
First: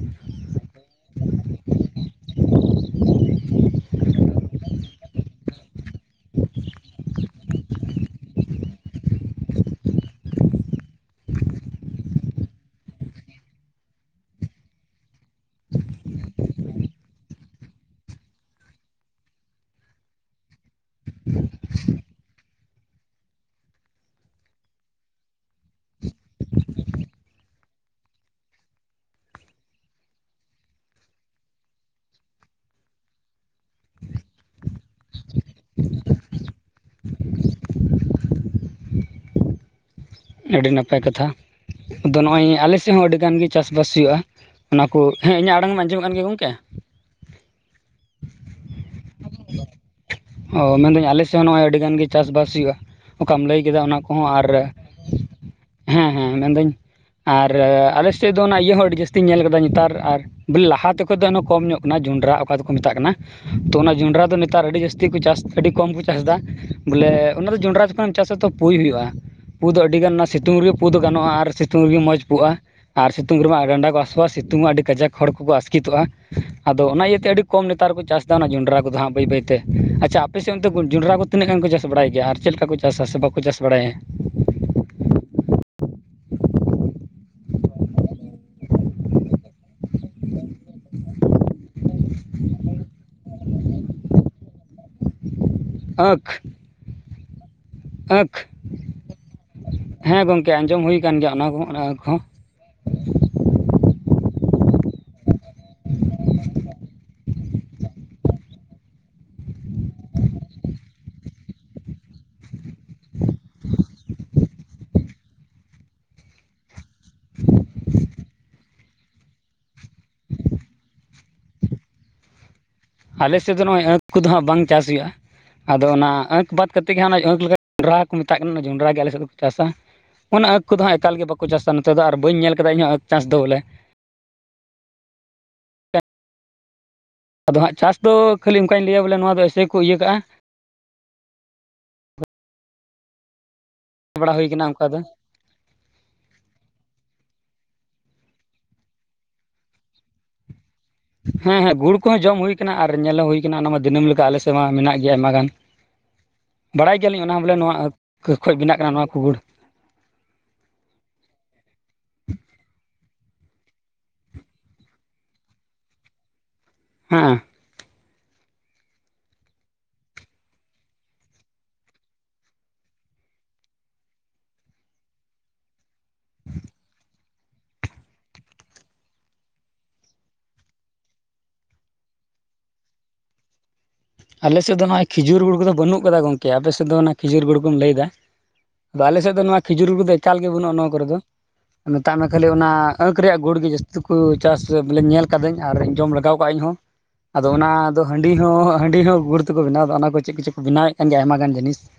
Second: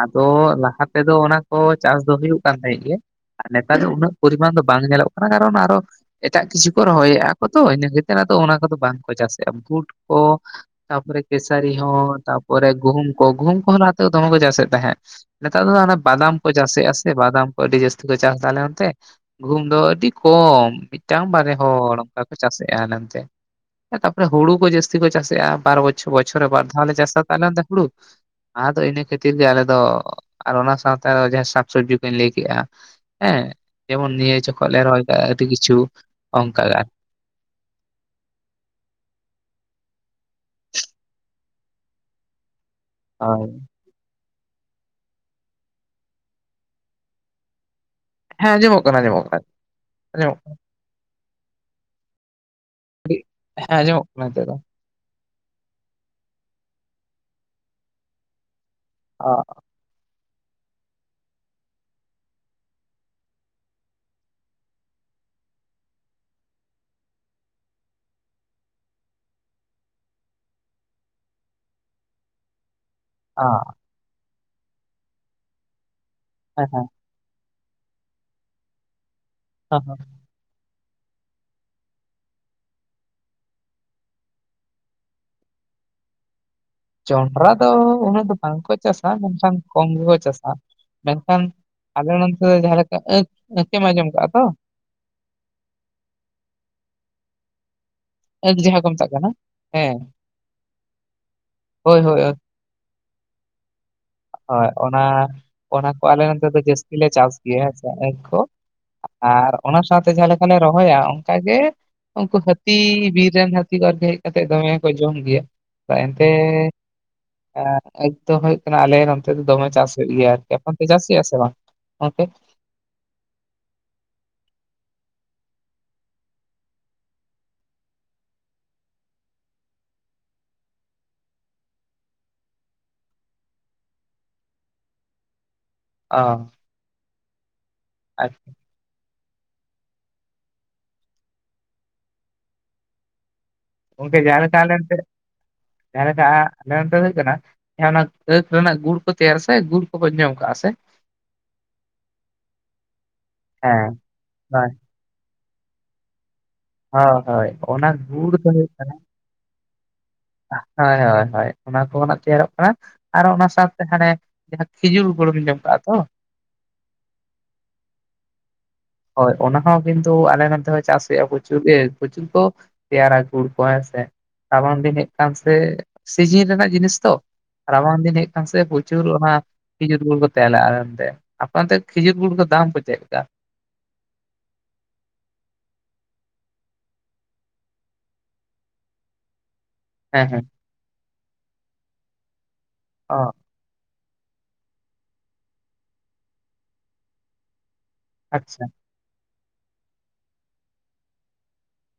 ᱟᱫᱚ ᱞᱟᱦᱟ ᱛᱮᱫᱚ ᱚᱱᱟ ᱠᱚ ᱪᱟᱥ ᱫᱚ ᱦᱩᱭᱩᱜ ᱠᱟᱱ ᱛᱟᱦᱮᱸᱫ ᱜᱮ ᱟᱨ ᱱᱮᱛᱟᱨ ᱫᱚ ᱩᱱᱟᱹᱜ ᱯᱚᱨᱤᱢᱟᱱ ᱫᱚ ᱵᱟᱝ ᱧᱮᱞᱚᱜ ᱠᱟᱱᱟ ᱠᱟᱨᱚᱱ ᱟᱨᱚ ᱮᱴᱟᱜ ᱠᱤᱪᱷᱩ ᱠᱚ ᱨᱚᱦᱚᱭᱮᱫᱼᱟ ᱠᱚ ᱛᱚ ᱤᱱᱟᱹ ᱠᱟᱛᱮᱫ ᱟᱫᱚ ᱚᱱᱟ ᱠᱚᱫᱚ ᱵᱟᱝᱠᱚ ᱪᱟᱥᱮᱫᱼᱟ ᱵᱩᱴ ᱠᱚ, ᱛᱯᱚᱨ ᱠᱮᱥᱟᱨᱤ ᱦᱚᱸ ᱛᱯᱚᱨ ᱜᱩᱦᱩᱢ ᱠᱚ ᱜᱩᱦᱩᱢ ᱠᱚ ᱦᱚᱸ ᱱᱚᱛᱮ ᱫᱚᱢᱮ ᱠᱚ ᱪᱟᱥ ᱮᱫ ᱛᱟᱦᱮᱸᱫ ᱱᱮᱛᱟᱨ ᱫᱚ ᱵᱟᱫᱟᱢ ᱠᱚ ᱪᱟᱥᱮᱫ-ᱟ ᱥᱮ ᱵᱟᱫᱟᱢ ᱠᱚ ᱟᱹᱰᱤ ᱡᱟᱹᱥᱛᱤ ᱠᱚ ᱪᱟᱥ ᱮᱫᱟ ᱟᱞᱮ ᱚᱱᱛᱮ ᱾ ᱜᱩᱦᱩᱢ ᱫᱚ ᱟᱹᱰᱤ ᱠᱚᱢ ᱢᱤᱫᱴᱟᱝ ᱵᱟᱨᱮ ᱦᱚᱲ ᱚᱱᱠᱟ ᱠᱚ ᱪᱟᱥᱮᱫ-ᱟ ᱟᱞᱮ ᱚᱱᱛᱮ ᱾ ᱤᱱᱟᱹ ᱛᱟᱯᱚᱨᱮ ᱦᱩᱲᱩ ᱠᱚ ᱡᱟᱹᱥᱛᱤ ᱠᱚ ᱪᱟᱥᱮᱫ-ᱟ ᱵᱟᱨ ᱵᱚᱪᱷᱚᱨ, ᱵᱚᱪᱷᱚᱨ ᱨᱮ ᱵᱟᱨᱫᱷᱟᱣ ᱞᱮ ᱪᱟᱥᱟ ᱛᱟᱦᱚᱞᱮ ᱦᱩᱲᱩ᱾ ᱟᱫᱚ ᱤᱱᱟᱹ ᱠᱷᱟᱹᱛᱤᱨ ᱜᱮ ᱟᱞᱮᱚ ᱫᱚ ᱟᱨ ᱚᱱᱟ ᱥᱟᱶᱛᱮ ᱡᱟᱦᱟᱸ ᱥᱟᱠᱥᱚᱵᱽᱡᱤ ᱠᱚᱧ ᱞᱟᱹᱭ ᱠᱮᱜ-ᱟ ᱾ ᱦᱮᱸ ᱡᱮᱢᱚᱱ ᱱᱤᱭᱟᱹ ᱡᱚᱠᱷᱚᱡ ᱞᱮ ᱨᱚᱦᱚᱭ ᱠᱮᱫᱟ ᱟᱹᱰᱤ ᱠᱤᱪᱷᱩ ᱚᱝᱠᱟ᱾ ᱟᱹᱰᱤ ᱱᱟᱯᱟᱭ ᱠᱟᱛᱷᱟ ᱟᱫᱚ ᱱᱚᱜ ᱚᱭ ᱟᱞᱮ ᱥᱮᱫ ᱦᱚᱸ ᱟᱹᱰᱤ ᱜᱟᱱ ᱜᱮ ᱦᱳᱭ ᱪᱟᱥ ᱵᱟᱥ *unintelligible* ᱚᱱᱟ ᱠᱚ ᱦᱮᱸ ᱤᱧᱟᱹᱜ ᱟᱲᱟᱝ ᱟᱧᱡᱚᱢᱚᱜ ᱠᱟᱱ ᱜᱮᱭᱟ ᱜᱚᱝᱠᱮ? ᱦᱮᱸ ᱟᱸᱡᱚᱢᱚᱜ ᱠᱟᱱᱟ ᱟᱸᱡᱚᱢᱚᱜ ᱠᱟᱱᱟ ᱟᱸᱡᱚᱢᱚᱜ ᱠᱟᱱᱟ ᱾ ᱚ ᱢᱮᱱᱮᱫᱟᱹᱧ ᱟᱞᱮᱥᱮᱫ ᱦᱚᱸ ᱟᱹᱰᱤ ᱜᱟᱱ ᱜᱮ ᱪᱟᱥ ᱵᱟᱥ ᱦᱩᱭᱩᱜᱼᱟ ᱠᱟᱹᱴᱤᱡ, ᱚᱠᱟᱢ ᱞᱟᱹᱭ ᱦᱮᱸ ᱠᱮᱫᱟ ᱚᱱᱟ ᱟᱸᱡᱚᱢᱚᱜ ᱠᱟᱱᱟ ᱠᱚᱦᱚᱸ ᱱᱤᱛᱚᱜ ᱟᱨ ᱫᱚ ᱦᱮᱸ ᱦᱮᱸ ᱢᱮᱱᱫᱟᱹᱧ, ᱟᱨ ᱟᱞᱮ ᱥᱮᱫ ᱫᱚ ᱚᱱᱟ ᱤᱭᱟᱹ ᱦᱚᱸ ᱟᱹᱰᱤ ᱡᱟᱹᱥ ᱛᱤᱧ ᱧᱮᱞ ᱠᱟᱫᱟ ᱱᱮᱛᱟᱨ ᱟᱨ ᱵᱚᱞ ᱞᱟᱦᱟᱛᱮ ᱠᱷᱚᱱ ᱫᱚ ᱮᱱᱚ ᱠᱚᱢ ᱧᱚᱜ ᱠᱟᱱᱟ ᱡᱚᱸᱰᱨᱟ ᱚᱠᱟ ᱫᱚᱠᱚ ᱢᱮᱛᱟᱜ ᱠᱟᱱᱟ, ᱛᱚ ᱚᱱᱟ ᱡᱚᱸᱰᱨᱟ ᱫᱚ ᱱᱮᱛᱟᱨ ᱟᱹᱰᱤ ᱡᱟᱹᱥ ᱛᱤ ᱠᱚ ᱪᱟᱥ ᱟᱹᱰᱤ ᱠᱚᱢ ᱠᱚ ᱪᱟᱥ ᱫᱟ, ᱵᱚᱞᱮ ᱚᱱᱟ ᱫᱚ ᱡᱚᱱᱰᱨᱟ ᱡᱚᱠᱷᱚᱱᱮᱢ ᱪᱟᱥᱟ ᱛᱚ ᱯᱩᱭ ᱦᱩᱭᱩᱜᱼᱟ ᱾ ᱯᱩ ᱫᱚ ᱟᱹᱰᱤ ᱜᱟᱱ ᱚᱱᱟ ᱥᱤᱛᱩᱝ ᱨᱮᱜᱮ ᱯᱩ ᱫᱚ ᱜᱟᱱᱚᱜᱼᱟ ᱟᱨ ᱥᱤᱛᱩᱝ ᱨᱮᱜᱮ ᱢᱚᱡᱽ ᱯᱩᱜᱼᱟ ᱾ ᱟᱨ ᱥᱤᱛᱩᱝ ᱨᱮᱢᱟ ᱦᱮᱸ ᱰᱟᱸᱰᱟ ᱠᱚ ᱦᱟᱥᱩᱣᱟ ᱥᱤᱛᱩᱝ ᱦᱚᱸ ᱟᱹᱰᱤ ᱠᱟᱡᱟᱠ ᱦᱚᱲ ᱠᱚᱠᱚ ᱟᱥᱠᱤᱛᱚᱜᱼᱟ ᱟᱫᱚ ᱦᱮᱸ ᱚᱱᱟ ᱤᱭᱟᱹᱛᱮ ᱟᱹᱰᱤ ᱠᱚᱢ ᱱᱮᱛᱟᱨ ᱠᱚᱠᱚ ᱪᱟᱥᱫᱟ ᱚᱱᱟ ᱡᱚᱸᱰᱨᱟ ᱠᱚᱫᱚ ᱦᱟᱸᱜ ᱵᱟᱹᱭ ᱵᱟᱹᱭ ᱛᱮ ᱾ *unintelligible* ᱟᱯᱮ ᱥᱮᱜ ᱚᱱᱛᱮ ᱡᱚᱸᱰᱨᱟ ᱠᱚ ᱛᱤᱱᱟᱹᱜ ᱜᱟᱱ ᱠᱚ ᱪᱟᱥ ᱵᱟᱲᱟᱭ ᱜᱮᱭᱟ, ᱟᱨ ᱪᱮᱜ ᱞᱮᱠᱟ ᱠᱚ ᱪᱟᱥ ᱥᱮ ᱵᱟᱠᱚ ᱪᱟᱥ ᱵᱟᱲᱟᱭᱟ ᱾ ᱡᱚᱱᱰᱨᱟ ᱫᱚ ᱩᱱᱟᱹᱜ ᱫᱚ ᱵᱟᱝᱠᱚ ᱪᱟᱥᱟ ᱢᱮᱱᱠᱷᱟᱱ, ᱠᱚᱢ ᱜᱮᱠᱚ ᱪᱟᱥᱟ ᱾ ᱢᱮᱱᱠᱷᱟᱱ ᱟᱞᱮ ᱱᱚᱱᱛᱮ ᱫᱚ ᱡᱟᱦᱟᱸ ᱞᱮᱠᱟ ᱟᱸᱠᱷ ᱟᱸᱡᱚᱢ ᱠᱟᱜᱼᱟ ᱛᱚ ᱾ ᱟᱸᱠᱷ ᱟᱸᱠ ᱾ ᱟᱸᱠᱷ ᱡᱟᱦᱟᱸ ᱠᱚ ᱢᱮᱛᱟᱜ ᱠᱟᱱᱟ ᱦᱮᱸ ᱜᱚᱢᱠᱮ ᱟᱸᱡᱚᱢ ᱦᱩᱭ ᱟᱠᱟᱱ ᱜᱮᱭᱟ ᱚᱱᱟ ᱠᱚᱦᱚᱸ ᱦᱳᱭ ᱟᱸᱠᱷ ᱦᱳᱭ ᱦᱚᱸ ᱟᱸᱠ ᱾ ᱦᱚᱭ ᱚᱱᱟ, ᱚᱱᱟ ᱠᱚ ᱟᱞᱮ ᱚᱱᱛᱮ ᱫᱚ ᱡᱟᱹᱥ ᱜᱮᱞᱮ ᱪᱟᱥ ᱜᱮᱭᱟ ᱦᱮᱸ ᱥᱮ ᱟᱸᱠ ᱠᱚ ᱾ ᱟᱨ ᱚᱱᱟ ᱥᱟᱶᱛᱮ ᱡᱟᱦᱟᱸ ᱞᱮᱠᱟᱞᱮ ᱨᱚᱦᱚᱭᱟ ᱚᱝᱠᱟᱜᱮ ᱩᱝᱠᱩ ᱦᱟᱹᱛᱤ ᱵᱤᱨ ᱨᱮᱱ ᱦᱟᱹᱛᱤ ᱠᱚ ᱟᱨ ᱠᱤ ᱦᱮᱡ ᱠᱟᱛᱮ ᱫᱚᱢᱮ ᱠᱚ ᱡᱚᱢ ᱜᱮᱭᱟ, ᱛᱟ ᱮᱱᱛᱮ ᱟᱸ ᱟᱸᱠᱷ ᱫᱚ ᱦᱳᱭᱳᱜ ᱠᱟᱱᱟ ᱟᱞᱮ ᱱᱚᱱᱛᱮ ᱫᱚ ᱫᱚᱢᱮ ᱪᱟᱥ ᱦᱳᱭᱳᱜ ᱜᱮᱭᱟ ᱟᱨᱠᱤ ᱟᱯᱮ ᱚᱱᱛᱮ ᱪᱟᱥ ᱦᱳᱭᱳᱜᱼᱟ ᱥᱮ ᱵᱟᱝ? *unintelligible* ᱟᱞᱮ ᱥᱮᱫ ᱫᱚ ᱱᱚᱜᱼᱚᱭ ᱟᱸᱠᱷ ᱠᱚᱫᱚ ᱦᱟᱸᱜ ᱵᱟᱝ ᱪᱟᱥ ᱦᱳᱭᱳᱜᱼᱟ ᱾ ᱟᱫᱚ ᱚᱱᱟ ᱟᱸᱠ ᱵᱟᱫ ᱠᱟᱛᱮᱫ ᱜᱮᱠᱚ ᱚᱸᱰᱨᱟ ᱠᱚ ᱢᱮᱛᱟᱜ ᱠᱟᱱᱟ ᱚᱱᱟ ᱡᱚᱸᱰᱨᱟ ᱜᱮ ᱟᱞᱮ ᱥᱮᱜ ᱠᱚ ᱪᱟᱥᱟ ᱾ ᱚᱱᱟ ᱟᱸᱠ ᱠᱚᱫᱚ ᱦᱟᱸᱜ ᱮᱠᱟᱞ ᱜᱮ ᱵᱟᱠᱚ ᱪᱟᱥᱟ ᱱᱚᱛᱮ ᱫᱚ ᱟᱨ ᱵᱟᱹᱧ ᱧᱮᱞ ᱠᱟᱫᱟ ᱤᱧ ᱦᱚᱸ ᱟᱸᱠ ᱪᱟᱥ ᱫᱚ ᱵᱚᱞᱮ ᱾ ᱚ ᱟᱫᱚ ᱦᱟᱸᱜ ᱪᱟᱥ ᱫᱚ ᱟᱪᱪᱷᱟ ᱠᱷᱟᱹᱞᱤ ᱚᱝᱠᱟᱧ ᱞᱟᱹᱭᱟ ᱵᱚᱞᱮ ᱱᱚᱣᱟ ᱫᱚ ᱮᱥᱮ ᱠᱚ ᱤᱭᱟᱹ ᱠᱟᱜᱼᱟ᱾ ᱜᱚᱝᱠᱮ ᱵᱟᱲᱟ ᱡᱟᱦᱟᱸ ᱦᱩᱭ ᱞᱮᱠᱟ ᱟᱠᱟᱱᱟ ᱚᱱᱠᱟ ᱚᱱᱛᱮ, ᱫᱚ ᱡᱟᱦᱟᱸ ᱞᱮᱠᱟ ᱟᱞᱮ ᱚᱱᱛᱮ ᱦᱳᱭᱳᱜ ᱠᱟᱱᱟ *unintelligible* ᱚᱱᱟ ᱟᱹᱫ ᱨᱮᱱᱟᱜ ᱜᱩᱲ ᱠᱚ ᱛᱮᱭᱟᱨ ᱥᱮ ᱜᱩᱲ ᱠᱚᱵᱚᱱ ᱡᱚᱢ ᱠᱟᱜᱼᱟ ᱥᱮ ᱾ ᱦᱮᱸ ᱦᱮᱸ ᱜᱩᱲ ᱠᱚᱦᱚᱸ ᱡᱚᱢ ᱦᱩᱭ ᱠᱟᱱᱟ ᱟᱨ ᱧᱮᱞ ᱦᱚᱸ ᱦᱩᱭ ᱠᱟᱱᱟ ᱚᱱᱟ ᱢᱟ ᱦᱮᱸ ᱫᱤᱱᱟᱹᱢ ᱞᱮᱠᱟ ᱟᱞᱮ ᱥᱮᱫ ᱢᱟ ᱦᱳᱭ ᱢᱮᱱᱟᱜ᱾ ᱟᱭᱢᱟ ᱜᱟᱱ, ᱵᱟᱲᱟᱭ ᱦᱳᱭ ᱜᱮᱭᱟᱞᱤᱧ ᱚᱱᱟ ᱦᱚᱸ ᱦᱳᱭ ᱵᱚᱞᱮ ᱱᱚᱣᱟ ᱚᱱᱟ ᱜᱩᱲ ᱟᱸᱠᱷ ᱠᱷᱚᱡ ᱵᱮᱱᱟᱜ ᱠᱟᱱᱟ ᱱᱚᱣᱟ ᱠᱩ ᱜᱩᱲ ᱾ ᱦᱚᱭ ᱦᱚᱭ ᱦᱚᱭ ᱚᱱᱟ ᱠᱚᱱᱟᱜ ᱛᱮᱭᱟᱨᱚᱜ ᱠᱟᱱᱟ ᱾ ᱟᱨ ᱚᱱᱟ ᱥᱟᱶᱛᱮ ᱦᱟᱱᱮ ᱡᱟᱦᱟᱸ ᱠᱷᱤᱡᱩᱨ ᱜᱩᱲᱮᱢ ᱡᱚᱢ ᱠᱟᱜᱼᱟ ᱛᱚ᱾ ᱦᱮᱸ ᱦᱚᱭ ᱚᱱᱟ ᱦᱚᱸ ᱠᱤᱱᱛᱩ ᱟᱞᱮ ᱱᱚᱱᱛᱮ ᱦᱚᱸ ᱪᱟᱥ ᱦᱩᱭᱩᱜᱼᱟ ᱯᱚᱧ *unintelligible* ᱛᱮᱭᱟᱨᱟ ᱜᱩᱲ ᱠᱚ ᱦᱮᱸ ᱥᱮ᱾ ᱨᱟᱵᱟᱝ ᱫᱤᱱ ᱦᱮᱡ ᱠᱟᱱ ᱥᱮ, ᱥᱤᱡᱤᱱ ᱨᱮᱱᱟᱜ ᱡᱤᱱᱤᱥ ᱛᱚ ᱾ ᱨᱟᱵᱟᱝ ᱫᱤᱱ ᱦᱮᱡ ᱠᱟᱱ ᱥᱮ ᱯᱩᱪᱩᱨ ᱚᱱᱟ ᱠᱷᱤᱡᱩᱨ ᱜᱩᱲ ᱠᱚ ᱛᱮᱭᱟᱞᱟ ᱚᱱᱛᱮ ᱟᱯᱮ ᱚᱱᱛᱮ ᱠᱷᱤᱡᱩᱨ ᱜᱩᱲ ᱠᱚ ᱫᱟᱢ ᱠᱚ ᱪᱮᱜ ᱞᱮᱠᱟ? ᱟᱞᱮ ᱥᱮᱫ ᱫᱚ ᱱᱚᱜᱚᱭ ᱠᱷᱤᱡᱩᱨ ᱜᱩᱲ ᱠᱚᱫᱚ ᱵᱟᱹᱱᱩᱜ ᱠᱟᱫᱟ ᱜᱚᱝᱠᱮ ᱟᱯᱮᱥᱮᱫ ᱫᱚ ᱚᱱᱟ ᱠᱷᱤᱡᱩᱨ ᱜᱩᱲ ᱠᱚᱢ ᱞᱟᱹᱭᱫᱟ ᱾ ᱟᱫᱚ ᱟᱞᱮ ᱥᱮᱫ ᱫᱚ ᱱᱚᱣᱟ ᱠᱷᱤᱡᱩᱨ ᱠᱚᱫᱚ ᱦᱮᱸ ᱮᱠᱟᱞ ᱦᱮᱸ ᱜᱮ ᱵᱟᱹᱲᱩᱜᱼᱟ ᱱᱟᱣᱟ ᱠᱚᱨᱮ ᱫᱚ, ᱢᱮᱛᱟᱜ ᱢᱮ ᱠᱷᱟᱹᱞᱤ ᱚᱱᱟ ᱚ ᱟᱸᱠᱷ ᱨᱮᱭᱟᱜ ᱜᱩᱲ ᱜᱮ ᱡᱟᱹᱥ *unintelligible* ᱪᱟᱥ ᱵᱚᱞᱮ ᱧᱮᱞ ᱠᱟᱫᱟᱹᱧ ᱟᱨ ᱡᱚᱢ ᱞᱟᱜᱟᱣ ᱠᱟᱜᱼᱟᱹᱧ ᱤᱧᱦᱚᱸ ᱾ ᱟᱫᱚ ᱚᱱᱟ ᱫᱚ ᱦᱟᱺᱰᱤ ᱦᱚᱸ ᱟᱪᱪᱷᱟ ᱦᱟᱺᱰᱤ ᱦᱚᱸ ᱜᱩᱲ ᱛᱮᱠᱚ ᱵᱮᱱᱟᱣ ᱟ ᱚᱱᱟ ᱠᱚ ᱪᱮᱫ ᱠᱚᱪᱚ ᱠᱚ ᱵᱮᱱᱟᱣᱮᱫ ᱠᱟᱱ ᱜᱮᱭᱟ ᱟᱭᱢᱟ ᱜᱟᱱ ᱡᱤᱱᱤᱥ ᱾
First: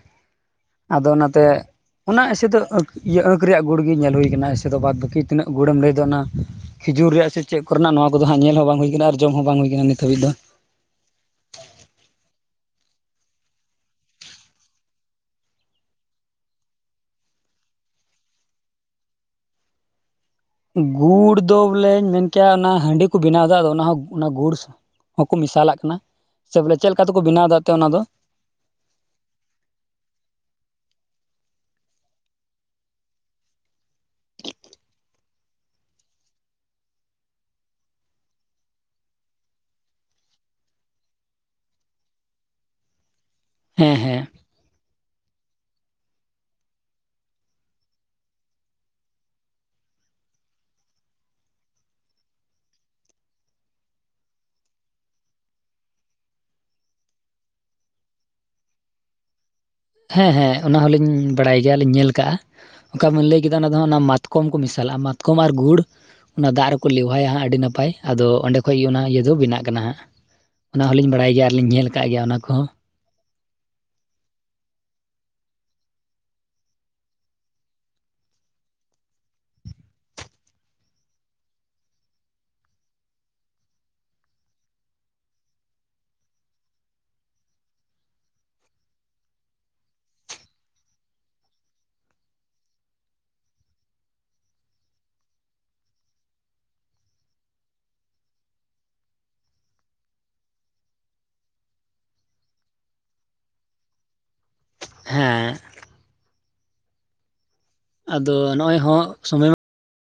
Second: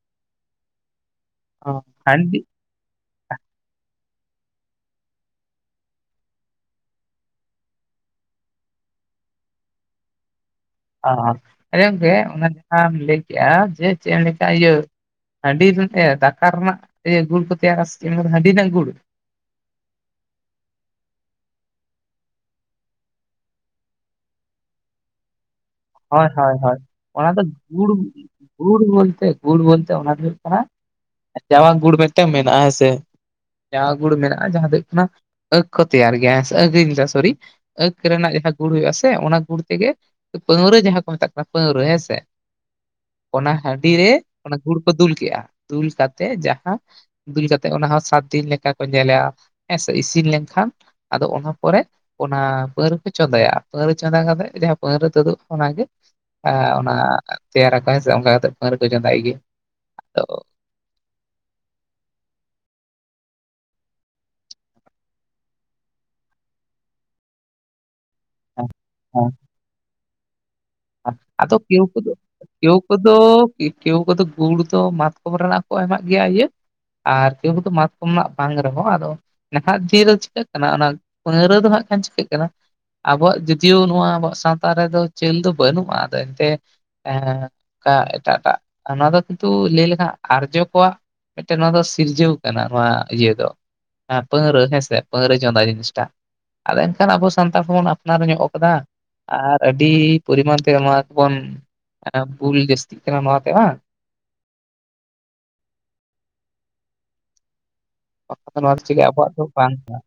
ᱟᱫᱚ ᱚᱱᱟᱛᱮ ᱚ ᱚᱱᱟ ᱦᱟᱺᱰᱤ ᱮᱥᱮ ᱫᱚ ᱟᱸ ᱤᱭᱟᱹ ᱟᱸᱠ ᱨᱮᱭᱟᱜ ᱜᱩᱲ ᱜᱮ ᱧᱮᱞ ᱦᱩᱭ ᱟᱠᱟᱱᱟ ᱫᱚ ᱵᱟᱫ ᱵᱟᱹᱠᱤ ᱛᱤᱱᱟᱹᱜ ᱜᱩᱲᱮᱢ ᱞᱟᱹᱭᱫᱟ ᱚᱱᱟ ᱠᱷᱤᱡᱩᱨ ᱨᱮᱭᱟᱜ ᱥᱮ ᱪᱮᱫ ᱠᱚᱨᱮᱱᱟᱜ ᱱᱚᱣᱟ ᱠᱚᱫᱚ ᱦᱟᱸᱜ ᱧᱮᱞ ᱦᱚᱸ ᱵᱟᱝ ᱦᱩᱭ ᱠᱟᱱᱟ ᱟᱨ ᱡᱚᱢ ᱦᱚᱸ ᱵᱟᱝ ᱦᱩᱭ ᱠᱟᱱᱟ ᱱᱤᱛ ᱦᱟᱹᱵᱤᱡ ᱫᱚ᱾ ᱚ ᱚᱝᱠᱮ ᱚᱱᱟ ᱡᱟᱦᱟᱸᱢ ᱞᱟᱹᱭ ᱠᱮᱜᱼᱟ ᱡᱮ ᱪᱮᱜ ᱮᱢ ᱞᱟᱹᱭ ᱠᱮᱜᱼᱟ ᱤᱭᱟᱹ ᱦᱟᱺᱰᱤ ᱨᱮᱱᱟᱜ ᱫᱟᱠᱟᱨ ᱨᱮᱱᱟᱜ ᱜᱩᱲ ᱠᱚ ᱛᱮᱭᱟᱨ ᱥᱮ ᱦᱟᱺᱰᱤ ᱨᱮᱱᱟᱜ ᱜᱩᱲ᱾ ᱜᱩᱲ ᱫᱚ ᱵᱚᱞᱮᱧ ᱢᱮᱱᱠᱮᱭᱟ ᱚᱱᱟ ᱦᱟᱺᱰᱤ ᱠᱚ ᱵᱮᱱᱟᱣ ᱮᱫᱟ ᱟᱫᱚ ᱚᱱᱟ ᱦᱚᱸ ᱚᱱᱟ ᱜᱩᱲ ᱦᱚᱸᱠᱚ ᱢᱮᱥᱟᱞᱟᱜ ᱠᱟᱱᱟ, ᱦᱚᱭ ᱦᱚᱭ ᱥᱮ ᱵᱚᱞᱮ ᱦᱚᱭ ᱪᱮᱫ ᱞᱮᱠᱟ ᱛᱮᱠᱚ ᱚᱱᱟ ᱫᱚ ᱵᱮᱱᱟᱣᱫᱟ ᱮᱱᱛᱮᱫ ᱚᱱᱟ ᱫᱚ ᱜᱩᱲ, ᱜᱩᱲ ᱵᱚᱞᱛᱮ ᱜᱩᱲ ᱵᱚᱞᱛᱮ ᱚᱱᱟ ᱫᱚ ᱦᱩᱭᱩᱜ ᱠᱟᱱᱟ ᱡᱟᱣᱟ ᱜᱩᱲ ᱢᱤᱫ ᱴᱟᱝ ᱢᱮᱱᱟᱜᱼᱟ ᱦᱮᱸᱥᱮ ᱡᱟᱦᱟᱸ ᱜᱩᱲ ᱢᱮᱱᱟᱜᱼᱟ ᱡᱟᱦᱟᱸ ᱫᱚ ᱦᱩᱭᱩᱜ ᱠᱟᱱᱟ ᱟᱸᱠᱷ ᱠᱚ ᱛᱮᱭᱟᱨ ᱜᱮᱭᱟᱥ ᱦᱮ ᱥᱮ ᱟᱸᱠᱷ ᱥᱚᱨᱤ ᱟᱸᱠ ᱨᱮᱱᱟᱜ ᱡᱟᱦᱟᱸ ᱜᱩᱲ ᱦᱩᱭᱩᱜ ᱟ ᱥᱮ ᱚᱱᱟ ᱜᱩᱲ ᱛᱮᱜᱮ, ᱯᱟᱹᱶᱨᱟᱹ ᱡᱟᱦᱟᱸ ᱠᱚ ᱢᱮᱛᱟᱜ ᱠᱟᱱᱟ ᱯᱟᱹᱶᱨᱟᱹ ᱦᱮᱸ ᱥᱮ ᱚᱱᱟ ᱦᱟᱺᱰᱤ ᱦᱮᱸ ᱨᱮ, ᱦᱮᱸ ᱚᱱᱟ ᱜᱩᱲ ᱠᱚ ᱫᱩᱞ ᱠᱼᱟ ᱫᱩᱞ ᱠᱟᱛᱮ ᱡᱟᱦᱟᱸ ᱫᱩᱞ ᱠᱟᱛᱮᱫ ᱚᱱᱟ ᱦᱚᱸ ᱥᱟᱛ ᱫᱤᱱ ᱞᱮᱠᱟ ᱠᱚ ᱧᱮᱞᱞᱟ ᱦᱮᱸ ᱥᱮ ᱤᱥᱤᱱ ᱞᱮᱱᱠᱷᱟᱱ, ᱟᱫᱚ ᱚᱱᱟ ᱯᱚᱨᱮ ᱚᱱᱟ ᱯᱟᱹᱣᱨᱟᱹ ᱠᱚ ᱪᱚᱸᱫᱟᱭᱟ ᱯᱟᱹᱣᱨᱟᱹ ᱪᱚᱸᱫᱟ ᱠᱟᱛᱮᱫ ᱡᱟᱦᱟᱸ ᱯᱟᱹᱣᱨᱟᱹ ᱛᱩᱫᱩᱜ ᱚᱱᱟᱜᱮ ᱚᱱᱟ ᱛᱮᱭᱟ ᱨᱟᱠᱚ ᱦᱮᱥᱮ ᱚᱱᱠᱟ ᱠᱟᱛᱮ ᱯᱟᱹᱣᱟᱹ ᱠᱚ ᱪᱚᱸᱫᱟᱭ ᱜᱮ ᱦᱮᱸ ᱦᱮᱸ ᱚᱱᱟ ᱦᱚᱸᱞᱤᱧ ᱵᱟᱲᱟᱭ ᱜᱮᱭᱟ ᱞᱤᱧ ᱧᱮᱞ ᱠᱟᱜᱼᱟ, ᱚᱱᱠᱟ ᱵᱤᱱ ᱞᱟᱹᱭ ᱠᱮᱫᱟ ᱚᱱᱟ ᱫᱚ ᱚᱱᱟ ᱢᱟᱛᱠᱚᱢ ᱠᱚ ᱢᱮᱥᱟ ᱞᱟᱜᱼᱟ ᱢᱟᱛᱠᱚᱢ ᱟᱨ ᱜᱩᱲ, ᱚᱱᱟ ᱫᱟᱜ ᱨᱮᱠᱚ ᱞᱮᱣᱦᱟᱭᱟ ᱦᱟᱸᱜ ᱟᱹᱰᱤ ᱱᱟᱯᱟᱭ ᱟᱫᱚ ᱚᱸᱰᱮ ᱠᱷᱚᱡ ᱜᱮ ᱚᱱᱟ ᱟᱫᱚ ᱤᱭᱟᱹ ᱫᱚ ᱵᱮᱱᱟᱜ ᱠᱟᱱᱟ ᱦᱟᱸᱜ᱾ ᱚᱱᱟ ᱦᱚᱸᱞᱤᱧ ᱵᱟᱲᱟᱭ ᱜᱮᱭᱟ ᱟᱨ ᱟᱫᱚ ᱞᱤᱧ ᱠᱮᱣ ᱧᱮᱞ ᱠᱟᱜ ᱠᱚᱫᱚ ᱜᱮᱭᱟ ᱚᱱᱟ ᱠᱚᱦᱚᱸ ᱠᱮᱣ ᱠᱚᱫᱚ ᱠᱮᱣ ᱠᱚᱫᱚ ᱜᱩᱲ ᱫᱚ ᱢᱟᱛᱠᱚᱢ ᱨᱮᱱᱟᱜ ᱠᱚ ᱮᱢᱟᱜ ᱜᱮᱭᱟ ᱤᱭᱟᱹ ᱟᱨ ᱛᱮᱣ ᱠᱚᱫᱚ ᱢᱟᱛᱠᱚᱢ ᱨᱮᱱᱟᱜ ᱵᱟᱝ ᱨᱮᱦᱚᱸ ᱟᱫᱚ, ᱱᱟᱦᱟᱜ ᱫᱤᱱ ᱨᱮ ᱪᱤᱠᱟᱹᱜ ᱠᱟᱱᱟ ᱚᱱᱟ ᱯᱟᱣᱨᱟᱹ ᱫᱚ ᱦᱟᱸᱜ ᱠᱷᱟᱱ ᱪᱤᱠᱟᱹᱜ ᱠᱟᱱᱟ, ᱟᱵᱚᱣᱟᱜ ᱡᱩᱫᱤᱭᱳ ᱱᱚᱣᱟ ᱟᱵᱚᱣᱟᱜ ᱥᱟᱶᱛᱟ ᱨᱮᱫᱚ ᱪᱟᱹᱞ ᱫᱚ ᱵᱟᱹᱱᱩᱜᱼᱟ ᱟᱫᱚ ᱮᱱᱛᱮ, ᱮ ᱚᱱᱠᱟ ᱮᱴᱟᱜ ᱮᱴᱟᱜ ᱚᱱᱟ ᱫᱚ ᱠᱤᱱᱛᱩ ᱞᱟᱹᱭ ᱞᱮᱠᱷᱟᱱ ᱟᱨᱡᱚ ᱠᱚᱣᱟᱜ, ᱢᱤᱫ ᱴᱮᱱ ᱱᱚᱣᱟ ᱫᱚ ᱥᱤᱨᱡᱟᱹᱣ ᱠᱟᱱᱟ ᱱᱚᱣᱟ ᱤᱭᱟᱹ ᱫᱚ, ᱯᱟᱣᱨᱟᱹ ᱦᱮᱸᱥᱮ ᱯᱟᱣᱨᱟᱹ ᱪᱚᱸᱫᱟ ᱡᱤᱱᱤᱥ ᱴᱟᱜ ᱟᱫᱚ ᱮᱱᱠᱷᱟᱱ ᱟᱵᱚ ᱥᱟᱱᱛᱟᱲ ᱠᱚᱵᱚᱱ ᱟᱯᱱᱟᱨ ᱧᱚᱜ ᱠᱟᱫᱟ ᱟᱨ ᱟᱹᱰᱤ ᱯᱚᱨᱤᱢᱟᱱ ᱛᱮ ᱱᱚᱣᱟ ᱠᱚᱵᱚᱱ ᱵᱷᱩᱞ ᱡᱟᱹᱥᱛᱤᱜ ᱠᱟᱱᱟ ᱱᱚᱣᱟ ᱛᱮ ᱵᱟᱝ ᱦᱮᱸ ᱟᱫᱚ ᱟᱵᱚ ᱫᱚ ᱱᱚᱣᱟ ᱱᱚᱜᱼᱚᱭ ᱫᱚ ᱦᱚᱸ ᱪᱤᱠᱟᱹᱭᱟ ᱟᱵᱚᱣᱟᱜ ᱥᱚᱢᱚᱭ ᱢᱟ ᱫᱚ ᱵᱟᱝ ᱠᱟᱱᱟ,